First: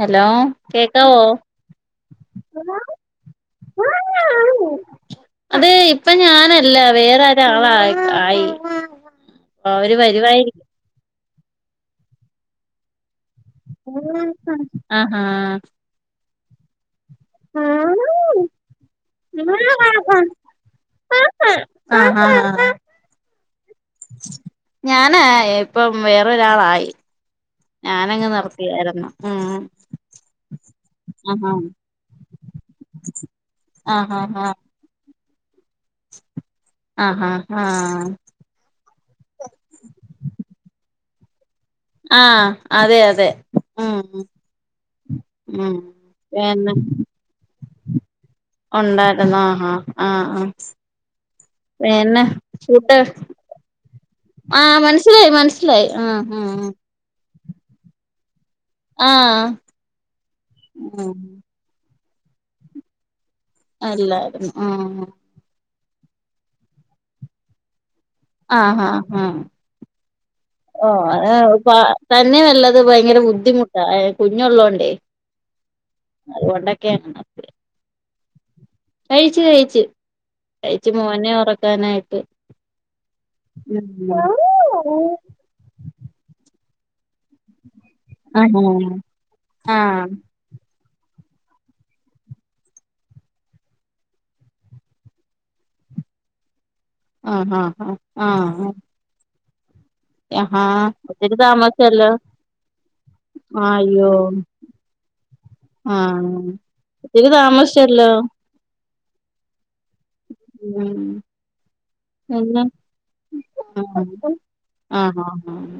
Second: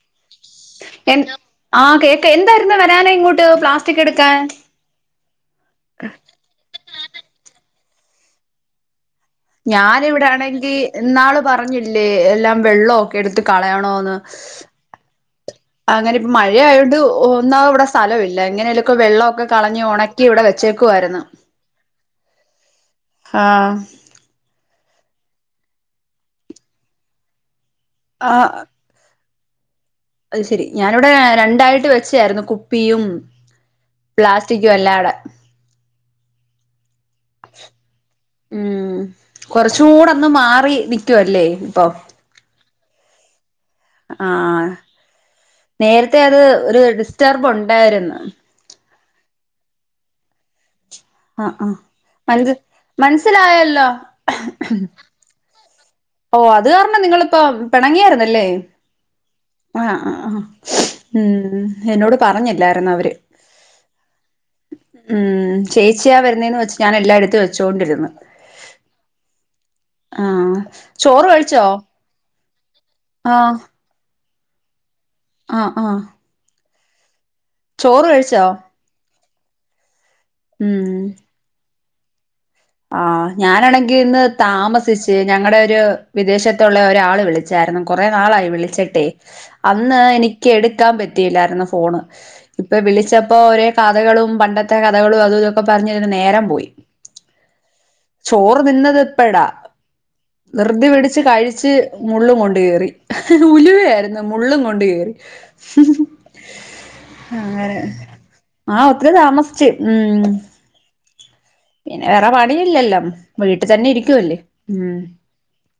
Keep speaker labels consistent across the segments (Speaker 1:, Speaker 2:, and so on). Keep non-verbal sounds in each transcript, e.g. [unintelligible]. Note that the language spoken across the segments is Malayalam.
Speaker 1: ഹലോ കേക്കാവോ?
Speaker 2: കേക്കാ എന്തായിരുന്നു വരാനായി ഇങ്ങോ -
Speaker 1: അത് ഇപ്പ ഞാനല്ല വേറോരാളായി. ആയി. അവര്
Speaker 2: ഞാനിവിടെ
Speaker 1: വരുവായിരിക്കും
Speaker 2: ആണെങ്കിൽ ന്നാള് പറഞ്ഞില്ലേ എല്ലാം വെള്ളമൊക്കെ- എടുത്ത് കളയണോന്ന്
Speaker 1: ആഹാ
Speaker 2: അങ്ങനെ ഇപ്പോ മഴയായൊണ്ട് - ഒന്നാവത് ഇവിടെ സ്ഥലം ഇല്ല എങ്ങനെലക്കും വെള്ളമൊക്കെ കളഞ്ഞ് ഉണക്കി ഇവിടെ വെച്ചേക്കുവായിരുന്നു. ആ
Speaker 1: ഞാന ഇപ്പം വേറൊരാളായി. ഞാനങ്ങ്
Speaker 2: ആഹ്
Speaker 1: നിർത്തിയായിരുന്നു. ഉം
Speaker 2: അത് ശെരി ഞാനിവിടെ
Speaker 1: ആഹാ
Speaker 2: രണ്ടായിട്ട് വെച്ചായിരുന്നു കുപ്പിയും-
Speaker 1: ആഹാ ഹാ
Speaker 2: പ്ലാസ്റ്റിക്കും എല്ലാടെ
Speaker 1: [inaudible] ഹാ
Speaker 2: ഉം കൊറച്ചൂടെ ഒന്ന് മാറി നിക്കുവല്ലേ ഇപ്പൊ
Speaker 1: ആഹ അതെ അതെ ഉം
Speaker 2: ആഹ
Speaker 1: ഉം
Speaker 2: നേരത്തെ അത്
Speaker 1: പിന്നെ
Speaker 2: ഒരു ഡിസ്റ്റർബ് ഉണ്ടായിരുന്നു
Speaker 1: ഉണ്ടായിരുന്നു ആഹ ആഹ ആ ആഹ
Speaker 2: ആഹ് ആഹ്
Speaker 1: പിന്നെ
Speaker 2: മൻസ്
Speaker 1: ചൂട്ട്
Speaker 2: മനസ്സിലായല്ലോ
Speaker 1: ആഹ മനസിലായി മനസ സിലായി ആ ഉം ഉം
Speaker 2: ഇപ്പം പിണങ്ങിയായിരുന്നല്ലേ
Speaker 1: ആഹ്
Speaker 2: ആ ആ ആ
Speaker 1: ആഹ്
Speaker 2: ഉം എന്നോട് പറഞ്ഞില്ലായിരുന്ന അവര്
Speaker 1: അല്ലായിരുന്നു ആ
Speaker 2: ചേച്ചിയ വരുന്നെന്ന് വച്ച് ഞാൻ എല്ലായിടത്തു വെച്ചുകൊണ്ടിരുന്നു
Speaker 1: ആഹ ആഹ് ആഹ്
Speaker 2: ആഹ്
Speaker 1: ഓ
Speaker 2: ചോറ് കഴിച്ചോ
Speaker 1: തന്നെയ വരുന്നത്ത് ഭയങ്കര ബുദ്ധിമുട്ട കുഞ്ഞള്ളോണ്ടേ
Speaker 2: ആഹ ആഹ
Speaker 1: [unintelligible] കഴിച്ചു കഴിച്ചു കഴിച്ചു മോനെ ഉറക്കാനായിട്ട്
Speaker 2: ആ ഞാനാണെങ്കിൽ ഇന്ന് താമസിച്ച് ഞങ്ങടെ ഒരു വിദേശത്തുള്ള ഒരാള വിളിച്ചായിരുന്നു കൊറേ നാളായി
Speaker 1: ആഹ്
Speaker 2: വിളിച്ചിട്ടെ
Speaker 1: ആഹ്
Speaker 2: അന്ന് എനിക്ക് എടു ക്കാൻ പറ്റില്ലായിരുന്നു ഫോണ് ഇപ്പോ വിളിച്ചപ്പോ ഒരേ കഥകളും പണ്ടത്തെ കഥകളും അതും ഇതൊക്കെ പറഞ്ഞ പറഞ്ഞിരുന്ന് നേരം പോയി
Speaker 1: ആഹ് ആഹ്
Speaker 2: ചോറ്
Speaker 1: ആഹ്
Speaker 2: തിന്നത് ഇപ്പടാ
Speaker 1: ആഹാ
Speaker 2: ധൃതി പിടിച്ച്
Speaker 1: ഒത്തിരി
Speaker 2: കഴിച്ച്
Speaker 1: താമസിച്ചല്ലോ
Speaker 2: മുള്ളും കൊണ്ട് കേയറി
Speaker 1: ആഹ് അയ്യോ
Speaker 2: ഉലുവായിരുന്നു മുള്ളും കൊണ്ട് കേയറി
Speaker 1: ആഹ് ഒത്തിരി
Speaker 2: അങ്ങനെ
Speaker 1: താമസിച്ചല്ലോ
Speaker 2: ആ ഒത്തിരി താമസിച്ച് ഉം
Speaker 1: ഉം
Speaker 2: [inaudible] പിന്നെ വേറെ
Speaker 1: പിന്നെ
Speaker 2: പണിയില്ലല്ലോ വീട്ടു തന്നെ ഇരിക്കുവല്ലേ ഉം
Speaker 1: ആഹ് ആഹ് ആഹ്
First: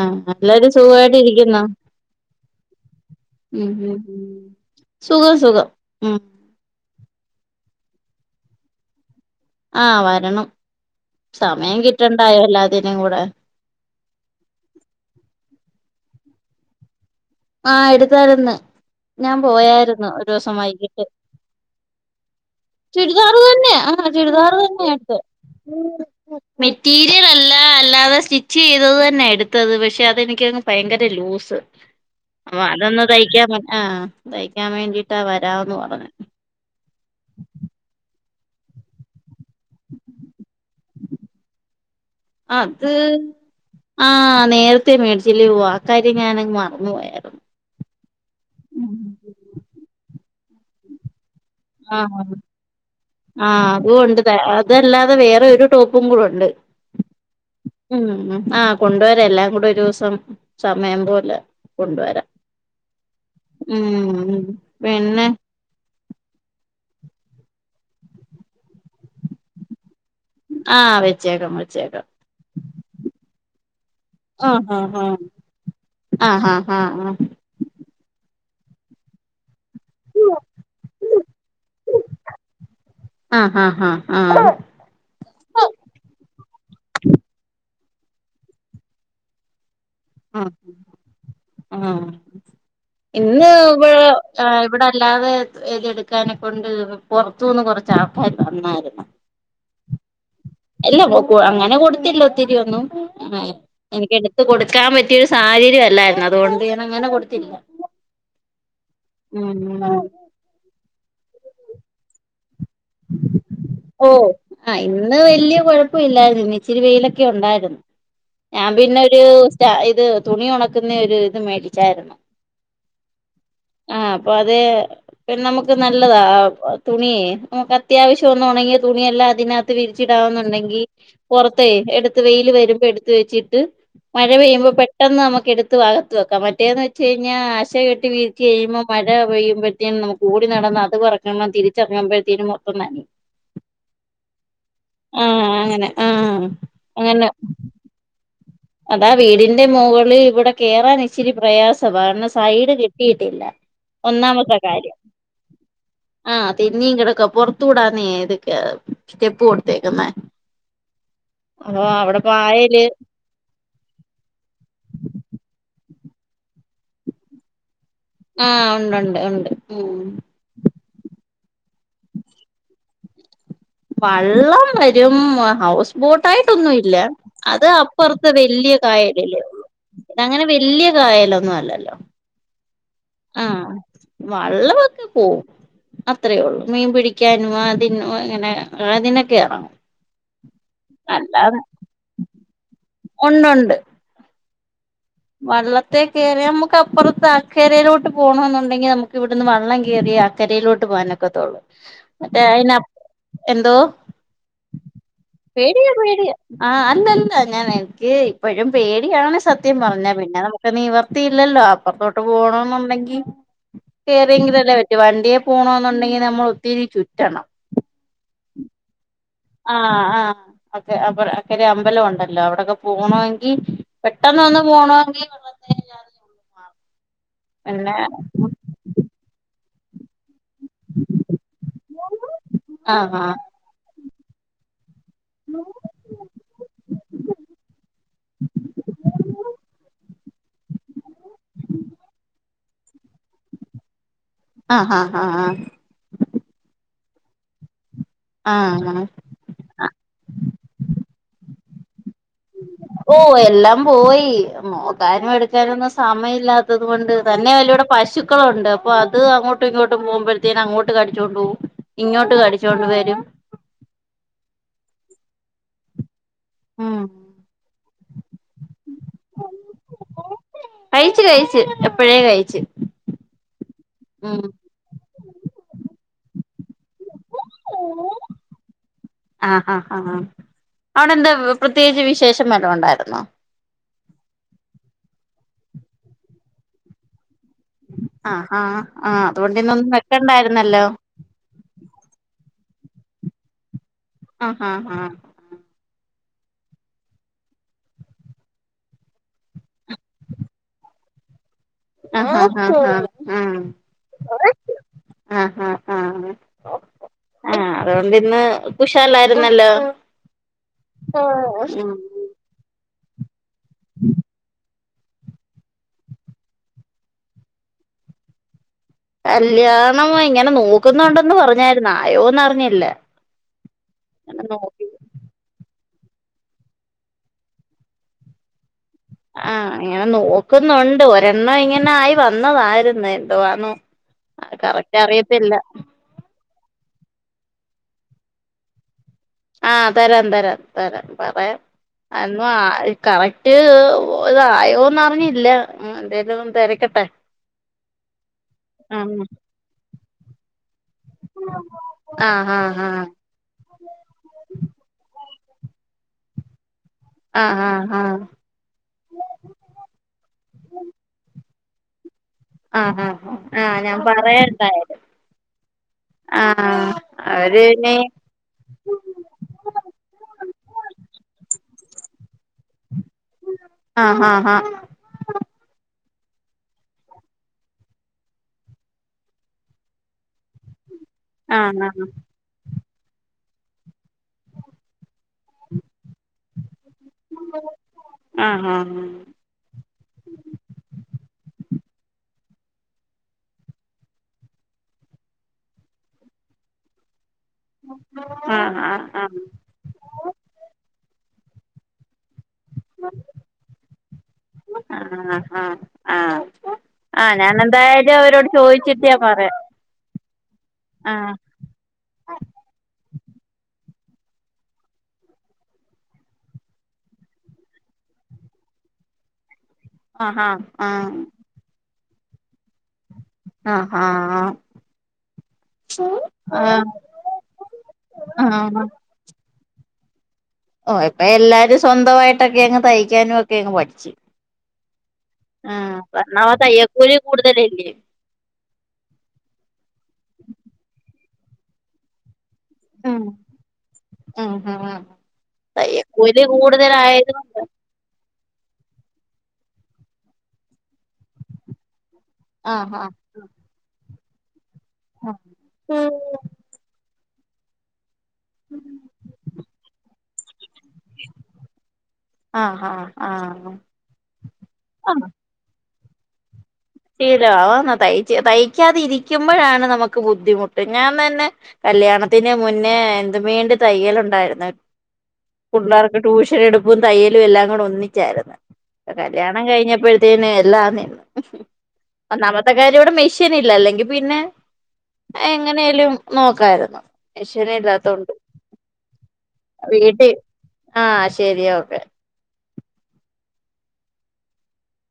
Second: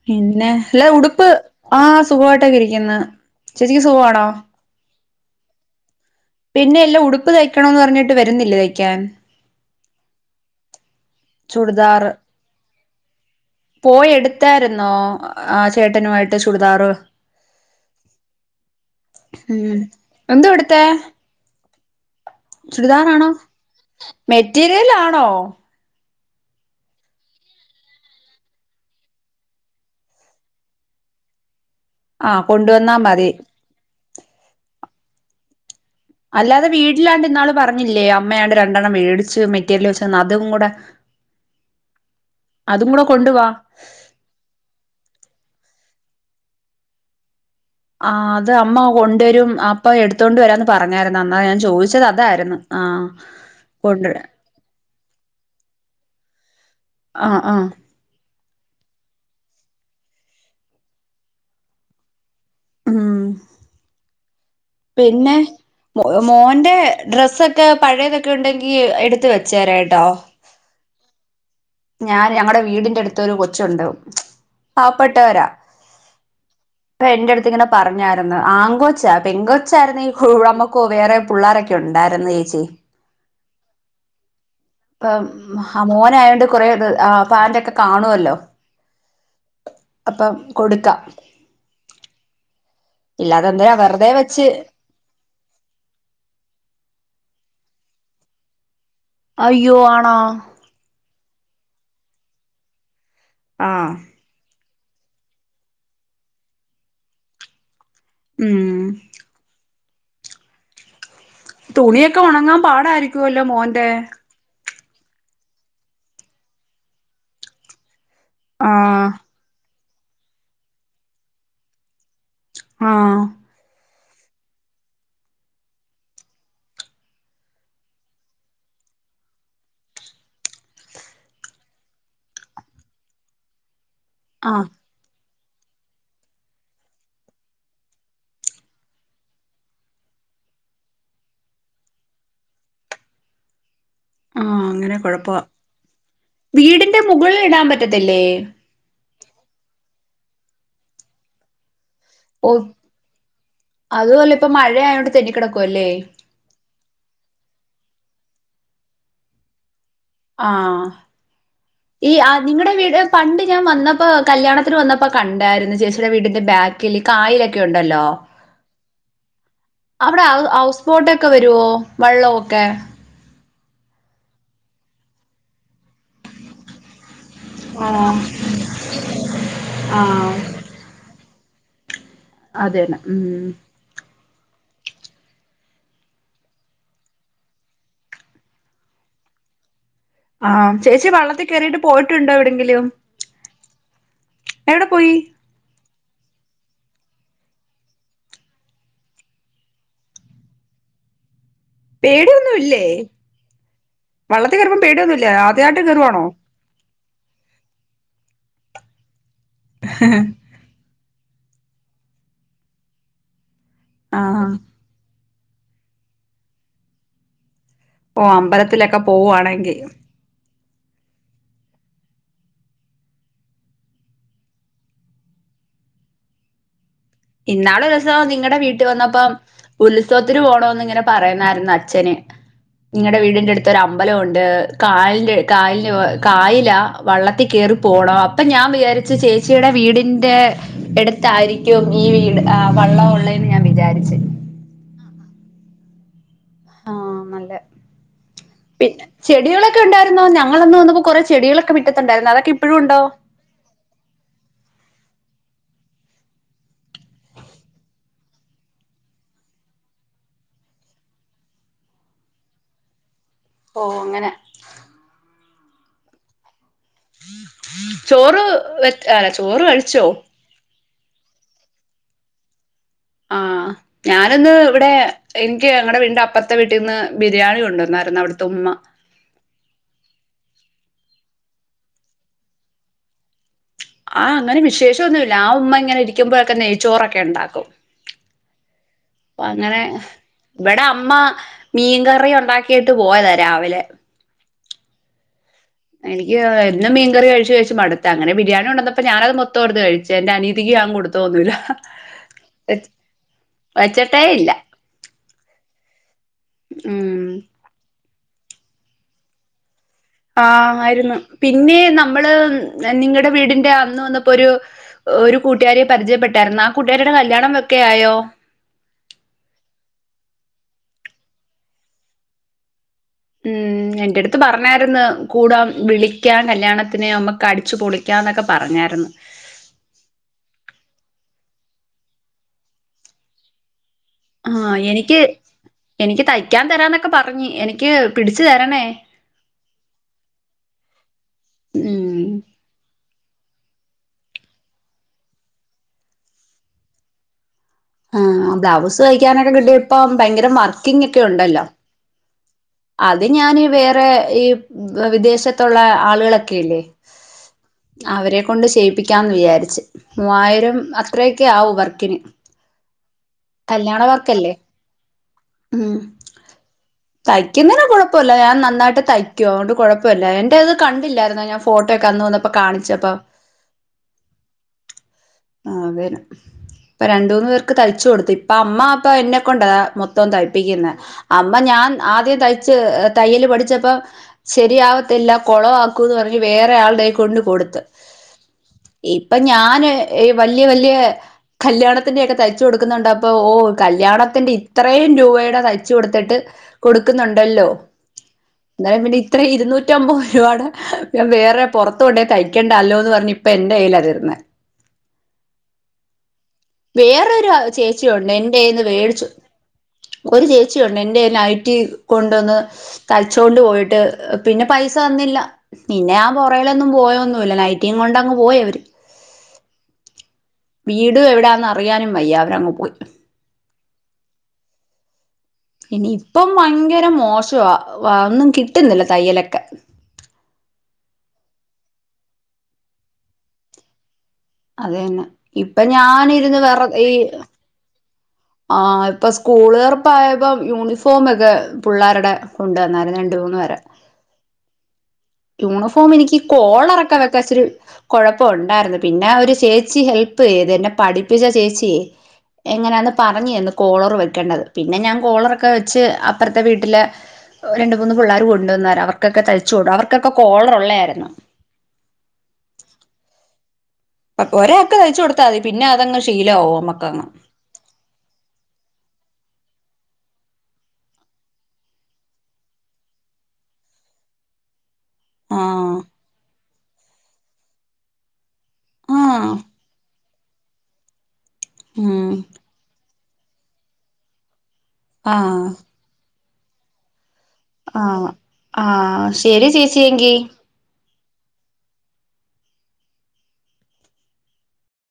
Speaker 1: ആഹ്
Speaker 2: പിന്നെ
Speaker 1: എല്ലാരും
Speaker 2: അല്ല
Speaker 1: സുഖമായിട്ട്
Speaker 2: ഉടുപ്പ്
Speaker 1: ഇരിക്കുന്നോ
Speaker 2: ആ സുഖമായിട്ടൊക്കെ ഇരിക്കുന്നേ
Speaker 1: ഉം ഉം സുഖം സുഖം ഉം
Speaker 2: പിന്നെ എല്ലാം ഉടുപ്പ് തയ്ക്കണന്ന് പറഞ്ഞിട്ട് വരുന്നില്ലേ തയ്ക്കാൻ
Speaker 1: ആ വരണം സമയം
Speaker 2: ചുരിദാർ
Speaker 1: കിട്ടണ്ടായോ എല്ലാത്തിനും കൂടെ
Speaker 2: പോയി എടുത്തായിരുന്നോ ആ ചേട്ടനു ആയിട്ട് ചുടെതാറ്
Speaker 1: ആ എടുത്തായിരുന്നു ഞാൻ
Speaker 2: ഉം
Speaker 1: പോയായിരുന്നു ഒരു
Speaker 2: എന്തോ
Speaker 1: ദിവസം
Speaker 2: എടുത്തെ
Speaker 1: വൈകിട്ട്
Speaker 2: ചുടിദാറാണോ
Speaker 1: ചുരിദാറ് തന്നെ ആഹ ചുരിദാറ് തന്നെയ
Speaker 2: മെറ്റീരിയൽ
Speaker 1: എടുത്തേ
Speaker 2: ആണോ
Speaker 1: മെറ്റീരിയൽ അല്ല അല്ലാതെ സ്റ്റിച്ച് ചെയ്തത് തന്നെ എടുത്തത് പക്ഷെ അതെനിക്കങ് ഭയങ്കര ലൂസ്
Speaker 2: ആഹ്
Speaker 1: അപ്പ
Speaker 2: കൊണ്ടുവന്നാ
Speaker 1: അതൊന്ന്
Speaker 2: മതി
Speaker 1: തയ്ക്കാൻ ആ തയ്ക്കാൻ വേണ്ടിട്ടാ വരാമെന്ന് പറഞ്ഞത്
Speaker 2: അല്ലാതെ വീട്ടിലാണ്ട് ഇന്നാള് പറഞ്ഞില്ലയോ അമ്മയാണ്ട് രണ്ടെണ്ണം മേടിച്ച് മെറ്റീരിയൽ വെച്ചു തന്നു അതും കൂടെ അതും
Speaker 1: അത്
Speaker 2: കൂടെ കൊണ്ടുവാ
Speaker 1: ആ നേരത്തെ മേടിച്ചിലൂവാ കാര്യം ഞാനങ്ങ് മറന്നു പോയായിരുന്നു
Speaker 2: ആ അത് അമ്മ കൊണ്ടുവരും അപ്പം എടുത്തോണ്ട് വരാന്ന് പറഞ്ഞായിരുന്നു അ
Speaker 1: ആ ആ
Speaker 2: കൊണ്ട്
Speaker 1: അതുണ്ട് അതല്ലാതെ വേറെ ഒരു ടോപ്പും കൂടെണ്ട് ണ്ട്
Speaker 2: ആഹ ആഹ
Speaker 1: ആ കൊണ്ടുവരാം എല്ലാം കൂടി ഒരു ദിവസം സമയം പോലെ കൊണ്ടുവരാം
Speaker 2: ഉം
Speaker 1: ഉം ഉം
Speaker 2: പിന്നെ മോന്റെ ഡ്രസ്സൊക്കെ പഴയതൊക്കെ ഉണ്ടെങ്കിൽ എടുത്ത് വെച്ചേരാട്ടോ
Speaker 1: ആഹ് വെച്ചേക്കാൻ
Speaker 2: ഞാൻ ഞങ്ങളടെ വീടിന്റെ അടുത്തൊരു കൊച്ചുണ്ട്
Speaker 1: ആഹ് ആഹ്
Speaker 2: പാവപ്പെട്ടവരാ
Speaker 1: ആഹ് ആഹ്
Speaker 2: അപ്പ എന്റെ അടുത്ത് ഇങ്ങനെ പറഞ്ഞായിരുന്ന ആൺകൊച്ചാ പെൺ ച്ചരുന്നേ ക്കു നമുക്ക് വേറെ പിള്ളോരൊക്കെ ഉണ്ടായിരുന്നു ചേച്ചി
Speaker 1: ആഹ് ആഹ് ആഹ് ആഹ് ആഹ് ആഹ്
Speaker 2: ഇപ്പ മോനായോണ്ട് ആഹ് പാന്റ്ക്കെകാണുവല്ലോ അപ്പം
Speaker 1: ആഹ്
Speaker 2: കൊടുക്കാം
Speaker 1: ആഹ്
Speaker 2: ഇല്ലാതെ
Speaker 1: ഇന്ന്
Speaker 2: എന്തിനാ
Speaker 1: ഇവിടെ
Speaker 2: വെറുതെ വെച്ച്
Speaker 1: ഇവിടെ അല്ലാതെ ഇത് എടുക്കാനെക്കൊണ്ട് പുറത്തുനിന്ന് കൊറച്ച് ചപ്പായി വന്നായിരുന്നു
Speaker 2: അയ്യോ ആണോ
Speaker 1: ഇല്ല അങ്ങനെ കൊടുത്തില്ല ഒത്തിരി ഒന്നും
Speaker 2: ആഹ്
Speaker 1: എനിക്ക് എടുത്ത് കൊ ക്കാൻ പറ്റിയരു സാഹചര്യ അല്ലായിരുന്നു അതുകൊണ്ട് ഞൻങ്ങനെ കൊടുത്തില്ല
Speaker 2: ഉം
Speaker 1: ഉം
Speaker 2: തുണിയൊക്കെ ഉണങ്ങാൻ പാടായിരിക്കുവല്ലോ മോന്റെ
Speaker 1: ആഹ് ഇന്ന് വലിയ കുഴപ്പമല്ലായിരുന്നു ഇച്ചിരി വെയിലൊക്കെ ഉണ്ടായിരുന്നു ഞാൻ
Speaker 2: ആഹ്
Speaker 1: പിന്നെരു സ്റ്റ ഇത് തുണി ഉണക്കുന്ന ഒരു ഇത് മേടിച്ചായിരുന്നു
Speaker 2: ആഹ്
Speaker 1: ആഹ് അപ്പൊ അത് പിന്നെ നമുക്ക് നല്ലതാ തുണിയേ നമുക്ക് അത്യാവശ്യം ഒന്നു ഉണങ്ങിയ തുണിയെല്ലാം അതിനകത്ത് വിരിച്ചിടാവുന്നുണ്ടെങ്കിൽ പൊറത്ത് എടുത്ത് വെയിയില് വരുമ്പോ എടുത്ത് വെച്ചിട്ട് മഴ
Speaker 2: ആഹ്
Speaker 1: പെയ്യുമ്പോ പെട്ടെന്ന് നമു ക്ക് എടുത്ത് അകത്ത് വെക്കാം മറ്റേന്ന് വെച്ച് കഴിഞ്ഞാൽ അശ കെട്ടി വിരിച്ച് കഴിയുമ്പോൾ മഴ പെയ്യുമ്പോത്തേന്നും നമുക്ക് ഓടി നടന്ന അത് പറക്കണം തിരിച്ചറങ്ങുമ്പഴത്തേന് മൊത്തം നനയും
Speaker 2: ആഹ് അങ്ങനെ കൊഴപ്പ
Speaker 1: ആഹ് അങ്ങനെ ആഹ്
Speaker 2: വീടിന്റെ
Speaker 1: അങ്ങനെ
Speaker 2: മുകളിൽ ഇടാൻ പറ്റത്തില്ലേ
Speaker 1: അതാ വീടിന്റെ മോളിൽ ഇവിടെ കേറാൻ ഇച്ചിരി പ്രയാസ മാണ്
Speaker 2: ഓ
Speaker 1: സൈഡ് കെട്ടിട്ടില്ല
Speaker 2: അതുപോലെ ഇപ്പൊ
Speaker 1: ഒന്നാമത്തെ കാര്യം
Speaker 2: മഴയായോണ്ട് തെന്നിക്കിടക്കുവല്ലേ
Speaker 1: ആഹ് നീ കിടക്ക പുറത്തൂടാന്നെ ഇതൊക്കെ സ്റ്റെപ്പ് കൊടുത്തേ
Speaker 2: ആഹ് ഈ
Speaker 1: അവിടെ
Speaker 2: ആ നിങ്ങളടെ
Speaker 1: പായല്
Speaker 2: വീട് പണ്ട് ഞാൻ വന്നപ്പോ കല്യാണത്തിന് വന്നപ്പോ കണ്ടായിരുന്നു ചേച്ചിയുടെ വീടിന്റെ ബാക്കിൽ കായലൊക്കെ ഉ ണ്ടല്ലോ
Speaker 1: ഉണ്ട് ഉണ്ട് ഉണ്ട് ഉം
Speaker 2: അവിടെ ഹൗ ഹൗസ് ബോട്ടൊക്കെ വരുവോ വള്ളമൊക്കെ
Speaker 1: വള്ളം വരും ഹൗസ് ബോട്ട് ആയിട്ടൊന്നും ഇല്ല അത്
Speaker 2: ആഹ്
Speaker 1: അപ്പുറത്തെ വല്യ കായലില്ലേ ഇത്
Speaker 2: ആഹ്
Speaker 1: അങ്ങനെ വല്യ കായലൊന്നും അല്ലല്ലോ
Speaker 2: അതന്നെ ഉം
Speaker 1: ആഹ് വള്ളമൊക്കെ പോവും അത്രേയുള്ളൂ മീൻ പിടിക്കാനും അതിന് അങ്ങനെ അതിനെക്കേറങ്ങും
Speaker 2: ആഹ് ചേച്ചി വള്ളത്തിൽ കയറിയിട്ട് പോയിട്ടുണ്ടോ എവിടെങ്കിലും എവിടെ പോയി
Speaker 1: വള്ള ത്തേ കേറി നമുക്ക് അപ്പുറത്ത് അക്കരയിലോട്ട് പോകണംമുണ്ടെങ്കിൽ നമുക്ക് ഇവിടുന്ന് വെള്ളം കയറി അക്കരയിലോട്ട് പോവാനൊക്കത്തോളു
Speaker 2: പേടിന്നുംല്ലേ
Speaker 1: എന്തോ
Speaker 2: ആദ്യായിട്ട്
Speaker 1: പേടിയ
Speaker 2: കേറുവാണോ
Speaker 1: പേടിയ ആഹ് അല്ല അല്ല ഞാൻ എനിക്ക് ഇപ്പഴും പേടിയാണ്‌ സ പിന്നെ പിന്നെ നമുക്ക് നിവർത്തിയില്ലല്ലോ അപ്പറത്തോട്ട് പോണന്നുണ്ടെങ്കിൽ
Speaker 2: ആഹ്
Speaker 1: കേറിയെങ്കിലല്ലേ പറ്റു വണ്ടിയെ പോണോന്നുണ്ടെങ്കിൽ നമ്മൾ ഒത്തിരി ചുറ്റണം
Speaker 2: ഓ അമ്പലത്തിലൊക്കെ പോവുവാണെ
Speaker 1: ആഹ് ആഹ് ക്കെ അ അക്കരേ അമ്പലം ഉണ്ടല്ലോ അവിടെക്കെ പോണമെങ്കിൽ പെട്ടന്ന് വന്ന് പോണമെങ്കിൽ പിന്നെ
Speaker 2: ഇന്നാളൊരുസം നിങ്ങടെ വീട്ടിൽ വന്നപ്പം ഉത്സവ ഒത്തി പോണോന്ന് ഇങ്ങനെ പറയുന്നായിരുന്നു അച്ഛന്
Speaker 1: ആഹ്
Speaker 2: നിങ്ങളടെ വീടിന്റെ അടുത്ത്ഒരു അമ്പലണ്ട്. കാൽന്റെ കായ്ല് കായിലാ വള്ളത്തി കേറി പോണം അപ്പൊ ഞാൻ വിചാരിച്ചു ചേച്ചീടെ വീടി ന്റെ എടുത്താരിക്കും ഈ വീട് ആ വള്ളം ഓള്ളേന്ന് ഞാൻ വിചാരിച്ചു.
Speaker 1: ആഹ് ആഹ് ആഹ് ആഹ്
Speaker 2: ആഹ് നല്ല
Speaker 1: ആഹ്
Speaker 2: പിന്നെ
Speaker 1: ആഹ്
Speaker 2: ചെട്യളൊക്കെ ഒണ്ടാരുന്നോ ഞങ്ങളന്ന് വന്നപ്പോ കൊറേ ച് ടികളൊക്കെ മിറ്റത്തുണ്ടായിരുന്നു അതൊക്കെ ഇ
Speaker 1: ഓ എല്ലാം പോയി നോക്കാനും എടിക് കാനൊന്നും സമയല്ലാത്തത് കൊണ്ട് തന്നേവല്ല ഇവിടെ പശുക്കളൊണ്ട് അപ്പൊ അത് അങ്ങോട്ടും ഇങ്ങോട്ടും പോമ്പഴ്ത്തേ നങ്ങോട്ട് കടിച്ചുണ്ടോവും ഇങ്ങോട്ട് കടിച്ചോണ്ട് വരും.
Speaker 2: ഓ അങ്ങനെ.
Speaker 1: ഉം
Speaker 2: ചോറ് വ അല്ല ചോറ് കഴിച്ചോ?
Speaker 1: കഴിച്ചു കഴച്ച് എപ്പഴേ കഴിച്ച്.
Speaker 2: ആഹ്
Speaker 1: ഉം
Speaker 2: ഞാനിന്ന് ഇവടെ എനിക്ക് ഞങ്ങടെ വീടിന്റെ അപ്പർ ഉമ്മ
Speaker 1: ആഹ് ആ ആ അ അവിടെ എന്താ? പ്രത്യേകിച്ച് വിശേഷം വലോം ഒണ്ടാരുന്നോ?
Speaker 2: ആ അങ്ങനെ വിശേഷൊന്നുല്ല ആ ഉമ്മ ഇങ്ങനെ ഇരിക്കുമ്പഴക്കെ നെയ്ച്ചോറൊക്കെണ്ടാക്കും.
Speaker 1: ആഹ് ആഹ് ആഹ് അതുകൊണ്ട്
Speaker 2: അങ്ങനെ
Speaker 1: ഇന്നൊന്നും
Speaker 2: ഇവടെ
Speaker 1: വെക്കണ്ടായിരുന്നല്ലോ
Speaker 2: അമ്മ മീൻകറി ഒണ്ടാക് കീട്ട് പോയതാ രാവിലെ.
Speaker 1: ആ ആഹ് ആഹ്
Speaker 2: എനിക്ക് എന്നും മീൻ കറി കഴിച്ച് കഴിച്ച് മട്ത്ത് അങ്ങനെ ബിരിയാണി കൊണ്ടന്നപ്പോ ഞാനത് മൊത്തോട്ത്ത് കഴി ചേ എന്റെ അനിയതിക്ക് ഞാൻ കൊടുത്തോന്നൂല്ല.
Speaker 1: ആഹ് ഹ ഹ ആ
Speaker 2: വെച്ചിട്ടേ ഇല്ല
Speaker 1: ആഹ് ആഹ് ആഹ്
Speaker 2: ഉം
Speaker 1: ആഹ് അതോ ഇന്ന് കുഷാലായിരുന്നല്ലോ.
Speaker 2: ആ ആയിരുന്നു പിന്നെ നമ്മള് നിങ്ങടെ വീടിന്റെ അന്ന് വന്നപ്പോരു ഒരു കൂട്ടാര്യെ പരിചയപ്പെട്ടായ്ര്ന്ന ആ കൂട്ടാരീടെ കല്യാണം വെക്കെ ആയോ?
Speaker 1: കല്യാണം ഇങ്ങനെ നോക്കുന്നൊണ്ടെന്ന് പറഞ്ഞാരുന്നു ആയോന്നർഞ്ഞില്ല.
Speaker 2: ഉം എന്റെടുത്ത് പർഞ്ഞാരുന്നു കൂടാ വിളിക്കാൻ കല്യാണത്തിന് അമ്മക്ക് അടിച്ചു പൊളിക്കാന്നൊക്കെ പർഞ്ഞാ
Speaker 1: ആഹ് ഇങ്ങനെ നോക്കുന്നൊണ്ട് ഒരെണ്ണം ഇങ്ങനെ ആയി വന്നതാര്ന്ന് എന്തുവാന്നോ
Speaker 2: ആഹ്
Speaker 1: കറക്റ്റ്
Speaker 2: എനിക്ക്
Speaker 1: അറിയത്തില്ല
Speaker 2: എനിക്ക് തയ്ക്കാൻ തരാന്നൊക്കെ പർ ഞ്ഞി എനിക്ക് പിടിച്ച് തരണേ
Speaker 1: ആഹ് തരാം തരാം തരാം പറയാം
Speaker 2: ഉം
Speaker 1: അന്നും ആയ് കറക്റ്റ് ഇതായോന്നർഞ്ഞില്ല എന്തേലും ഒന്ന് തെരക്കട്ടെ.
Speaker 2: ആ ബ്ലൗസ് തലക്കാനൊക്കെ കിട്ട്യ ഇപ്പ ഭയ്ങ്കര വർക്കിങൊക്കെ ഒണ്ടല്ലോ.
Speaker 1: ആഹ് ആഹ് ആഹ്
Speaker 2: അത് ഞാന് വേറെ ഈ വിദേശത്തൊള്ള ആളുകളൊക്കെ ഇല്ലേ?
Speaker 1: ആഹ് ആഹ് ആഹ്
Speaker 2: അവരെ കൊണ്ട് ചെയ്യിപ്പിക്കാന്ന് വിചാരിച്ച് മൂവായിരം അത്രെ ക്ക്യേവും വർക്കിന്.
Speaker 1: ആഹ് ആഹ് ആഹ് ഞാൻ
Speaker 2: കല്യാണ വർക്കല്ലേ
Speaker 1: പറയന്തായാലും ആഹ് അവര്
Speaker 2: തയ്ക്കുന്നേന്
Speaker 1: പിന്നെ
Speaker 2: കൊഴപ്പോല്ല ഞാൻ നന്നായിട്ട് തയ്ക്കും അതോണ്ട് കൊഴപ്പൊല്ല എന്റെത് കണ്ടില്ലാരുന്നോ ഞാൻ ഫോട്ടോയ്ക്കെ അന്ന് വന്നപ്പ കാണിച്ചപ്പം
Speaker 1: ആഹ് ആഹ്
Speaker 2: ഇപ്പ രണ്ട് മൂന്ന് പേർക്ക് തയ്ച്ചു കൊടുത്തു ഇപ്പ അമ്മ അപ്പ എന്നെ കൊണ്ടാ മൊത്തോം തയ്പ്പിക്കുന്നേ. അമ്മ
Speaker 1: ആഹ്
Speaker 2: ഞാൻ ആദ്യം തയ്ച്ച് തയ്യല് പഠിച്ചപ്പ ശരിയാവത്തില്ല കൊളവാ ക്കൂന്ന് പർഞ്ഞ് വേറെ ആൾടെ കൊണ്ട് കൊടുത്ത്.
Speaker 1: ആഹ് ആഹ് ആഹ്
Speaker 2: ഇപ്പൊ ഞാന് ഈ വല്യ വല്യ കല്യാണത്തിന്റോക്കെ തയ് ച്ച് കൊടുക്കുന്നുണ്ടപ്പോ ഓ കല്യാണത്തിന്റെ ഇത്രേം രൂപേടെ തയ്ച്ച് കൊട്ത്ത്ട്ട് കൊട്ക്ക്‌ന്നു ണ്ടല്ലോ
Speaker 1: ആഹ് ആഹ് ആഹ്
Speaker 2: ന്നാലും
Speaker 1: ആഹ് ആഹ്
Speaker 2: പിന്നെ ഇത്രേം ഇരുന്നൂറ്റമ്പത് രുപാടെ വേറെ പൊർത്ത് കൊണ്ടോ തയ്ക്കണ്ടാല്ലോന്ന് പർഞ് പ്പൊ എന്റെ കയ്യ്ലാ തെര്ന്നെ
Speaker 1: ആ ആ ആ ആ
Speaker 2: വേറൊരു
Speaker 1: ഞാനെന്തായാലും
Speaker 2: ചേച്ചിയുണ്ട്
Speaker 1: അവരോട്
Speaker 2: എന്റെന്ന്
Speaker 1: ചോയ്ച്ച്ട്ട് ഞാൻ
Speaker 2: വേടിച്ചു
Speaker 1: പറയാ
Speaker 2: ഒരു ചേച്ചിയുണ്ട് എന്റെറ ലൈറ്റി കൊണ്ടുന്ന് കൽച്ചൊണ്ട് പോയിട്ട്. പിന്നെ പൈസ തന്നില്ല. പിന്നെ ഞാൻ പുറകയിലൊന്നും പോയൊന്നുല്ല. നൈറ്റിം കൊണ്ടങ്ങ് പോയവര്.
Speaker 1: ആഹ ആ
Speaker 2: പറയാനും വയ്യ. അവരങ്ങ്പോ
Speaker 1: ആ ആ ആ
Speaker 2: ഇനി ഇപ്പം വയങ്കര മോശവാ. വ ഒന്നും
Speaker 1: ആഹ്
Speaker 2: കിട്ടുന്നില്ല തയ്യലൊക്കെ.
Speaker 1: ഓ ഇപ്പ എല്ലാരും സ്വന്തമായിട്ടൊക്കെങ്ങ് തയ്ക്കാനും ഒക്കെങ്ങ് പഠിച്ച്.
Speaker 2: അത് തന്നെ
Speaker 1: ആ
Speaker 2: ഇപ്പൊ
Speaker 1: പർഞ്ഞപോലെ
Speaker 2: ഞാനിരുന്ന് വേറെ ഈ
Speaker 1: തയ്യക്കൂലിം കൂടുതലല്ലേ?
Speaker 2: ആ ഇപ്പോ സ്കൂൾതോർപ്പായപ്പം യൂണിഫോമൊക്കെ പുള്ളാരുടെ കൊണ്ടന്നായിരുന്നു
Speaker 1: ഉം
Speaker 2: രണ്ട് മൂന്ന്പേര്.
Speaker 1: ഉം ഉം
Speaker 2: യൂണിഫോം എനിക്ക്
Speaker 1: തയ്യക്കൂലി
Speaker 2: കോളറൊക്കെ
Speaker 1: കൂടുതലായത് കൊണ്ട്
Speaker 2: വെക്കാച്ചിരി കുഴപ്പ ഒണ്ടായിരുന്നു. പിന്നെ ഒരു ചേച്ചി ഹെൽപ്പ് ചെയ്ത് എന്നെ പഠിപ്പിച്ച ചേച്ചിയേ
Speaker 1: ആഹ്
Speaker 2: എങ്ങനാന്ന് പറഞ്ഞ്തന്ന് കോളറ് വെക്കണ്ടത്. പിന്നെ ഞാൻ
Speaker 1: ആഹ്
Speaker 2: കോളറൊക്കെ വെച്ച് അപ്പറത്തെ വീട്ടിലെ രണ്ട് മൂന്ന് പിള്ളേര് കൊണ്ടന്നേരം അവർക്കൊക്കെ തയ്ച്ചു കൊടു അവർക്കൊക്കെ കോളർ ഒള്ള
Speaker 1: ആ ആ ആ
Speaker 2: അപ്പോ ഒരാക്ക് തയ്ച്ചു കൊടുത്താ മതി. പിന്നെ അതങ്ങ് ശീലാവും.
Speaker 1: ശീലാവും ന്നാ തയ്ച്ച് തയ്ക്കാതിരിക്കുമ്പോഴാണ് ന മക്ക് ബുദ്ധിമുട്ട്. ഞാൻ തന്നെ കല്യാണത്തിന് മുന്നേ എന്ത്‌ [unintelligible] തയ്യലുണ്ടായിരന്നു.
Speaker 2: ആഹ്
Speaker 1: പുള്ളേർക്ക് ട്യൂഷൻ എടുപ്പും തയ്യലും എല്ലാം കൂടെ ഒന്നിച്ചായിരുന്നു.
Speaker 2: ആഹ്
Speaker 1: കല്യാണം കഴിഞ്ഞപ്പഴത്തേന് എല്ലാം നി [inaudible]
Speaker 2: ഉം
Speaker 1: ഒന്നാമത്തെക്കാര്യം ഇവിടെ മെഷീ നില്ല. അല്ലെങ്കി പിന്നെ
Speaker 2: ആഹ്
Speaker 1: എങ്ങനെയേലും നോക്കായിരുന്നു.
Speaker 2: ആഹ്
Speaker 1: മിഷ്യനില്ലാത്തോണ്ട്
Speaker 2: ആഹ് ശരി
Speaker 1: വീട്ടിൽ
Speaker 2: ചേച്ചിയെങ്കി
Speaker 1: ആ ശരി ഓക്കെ.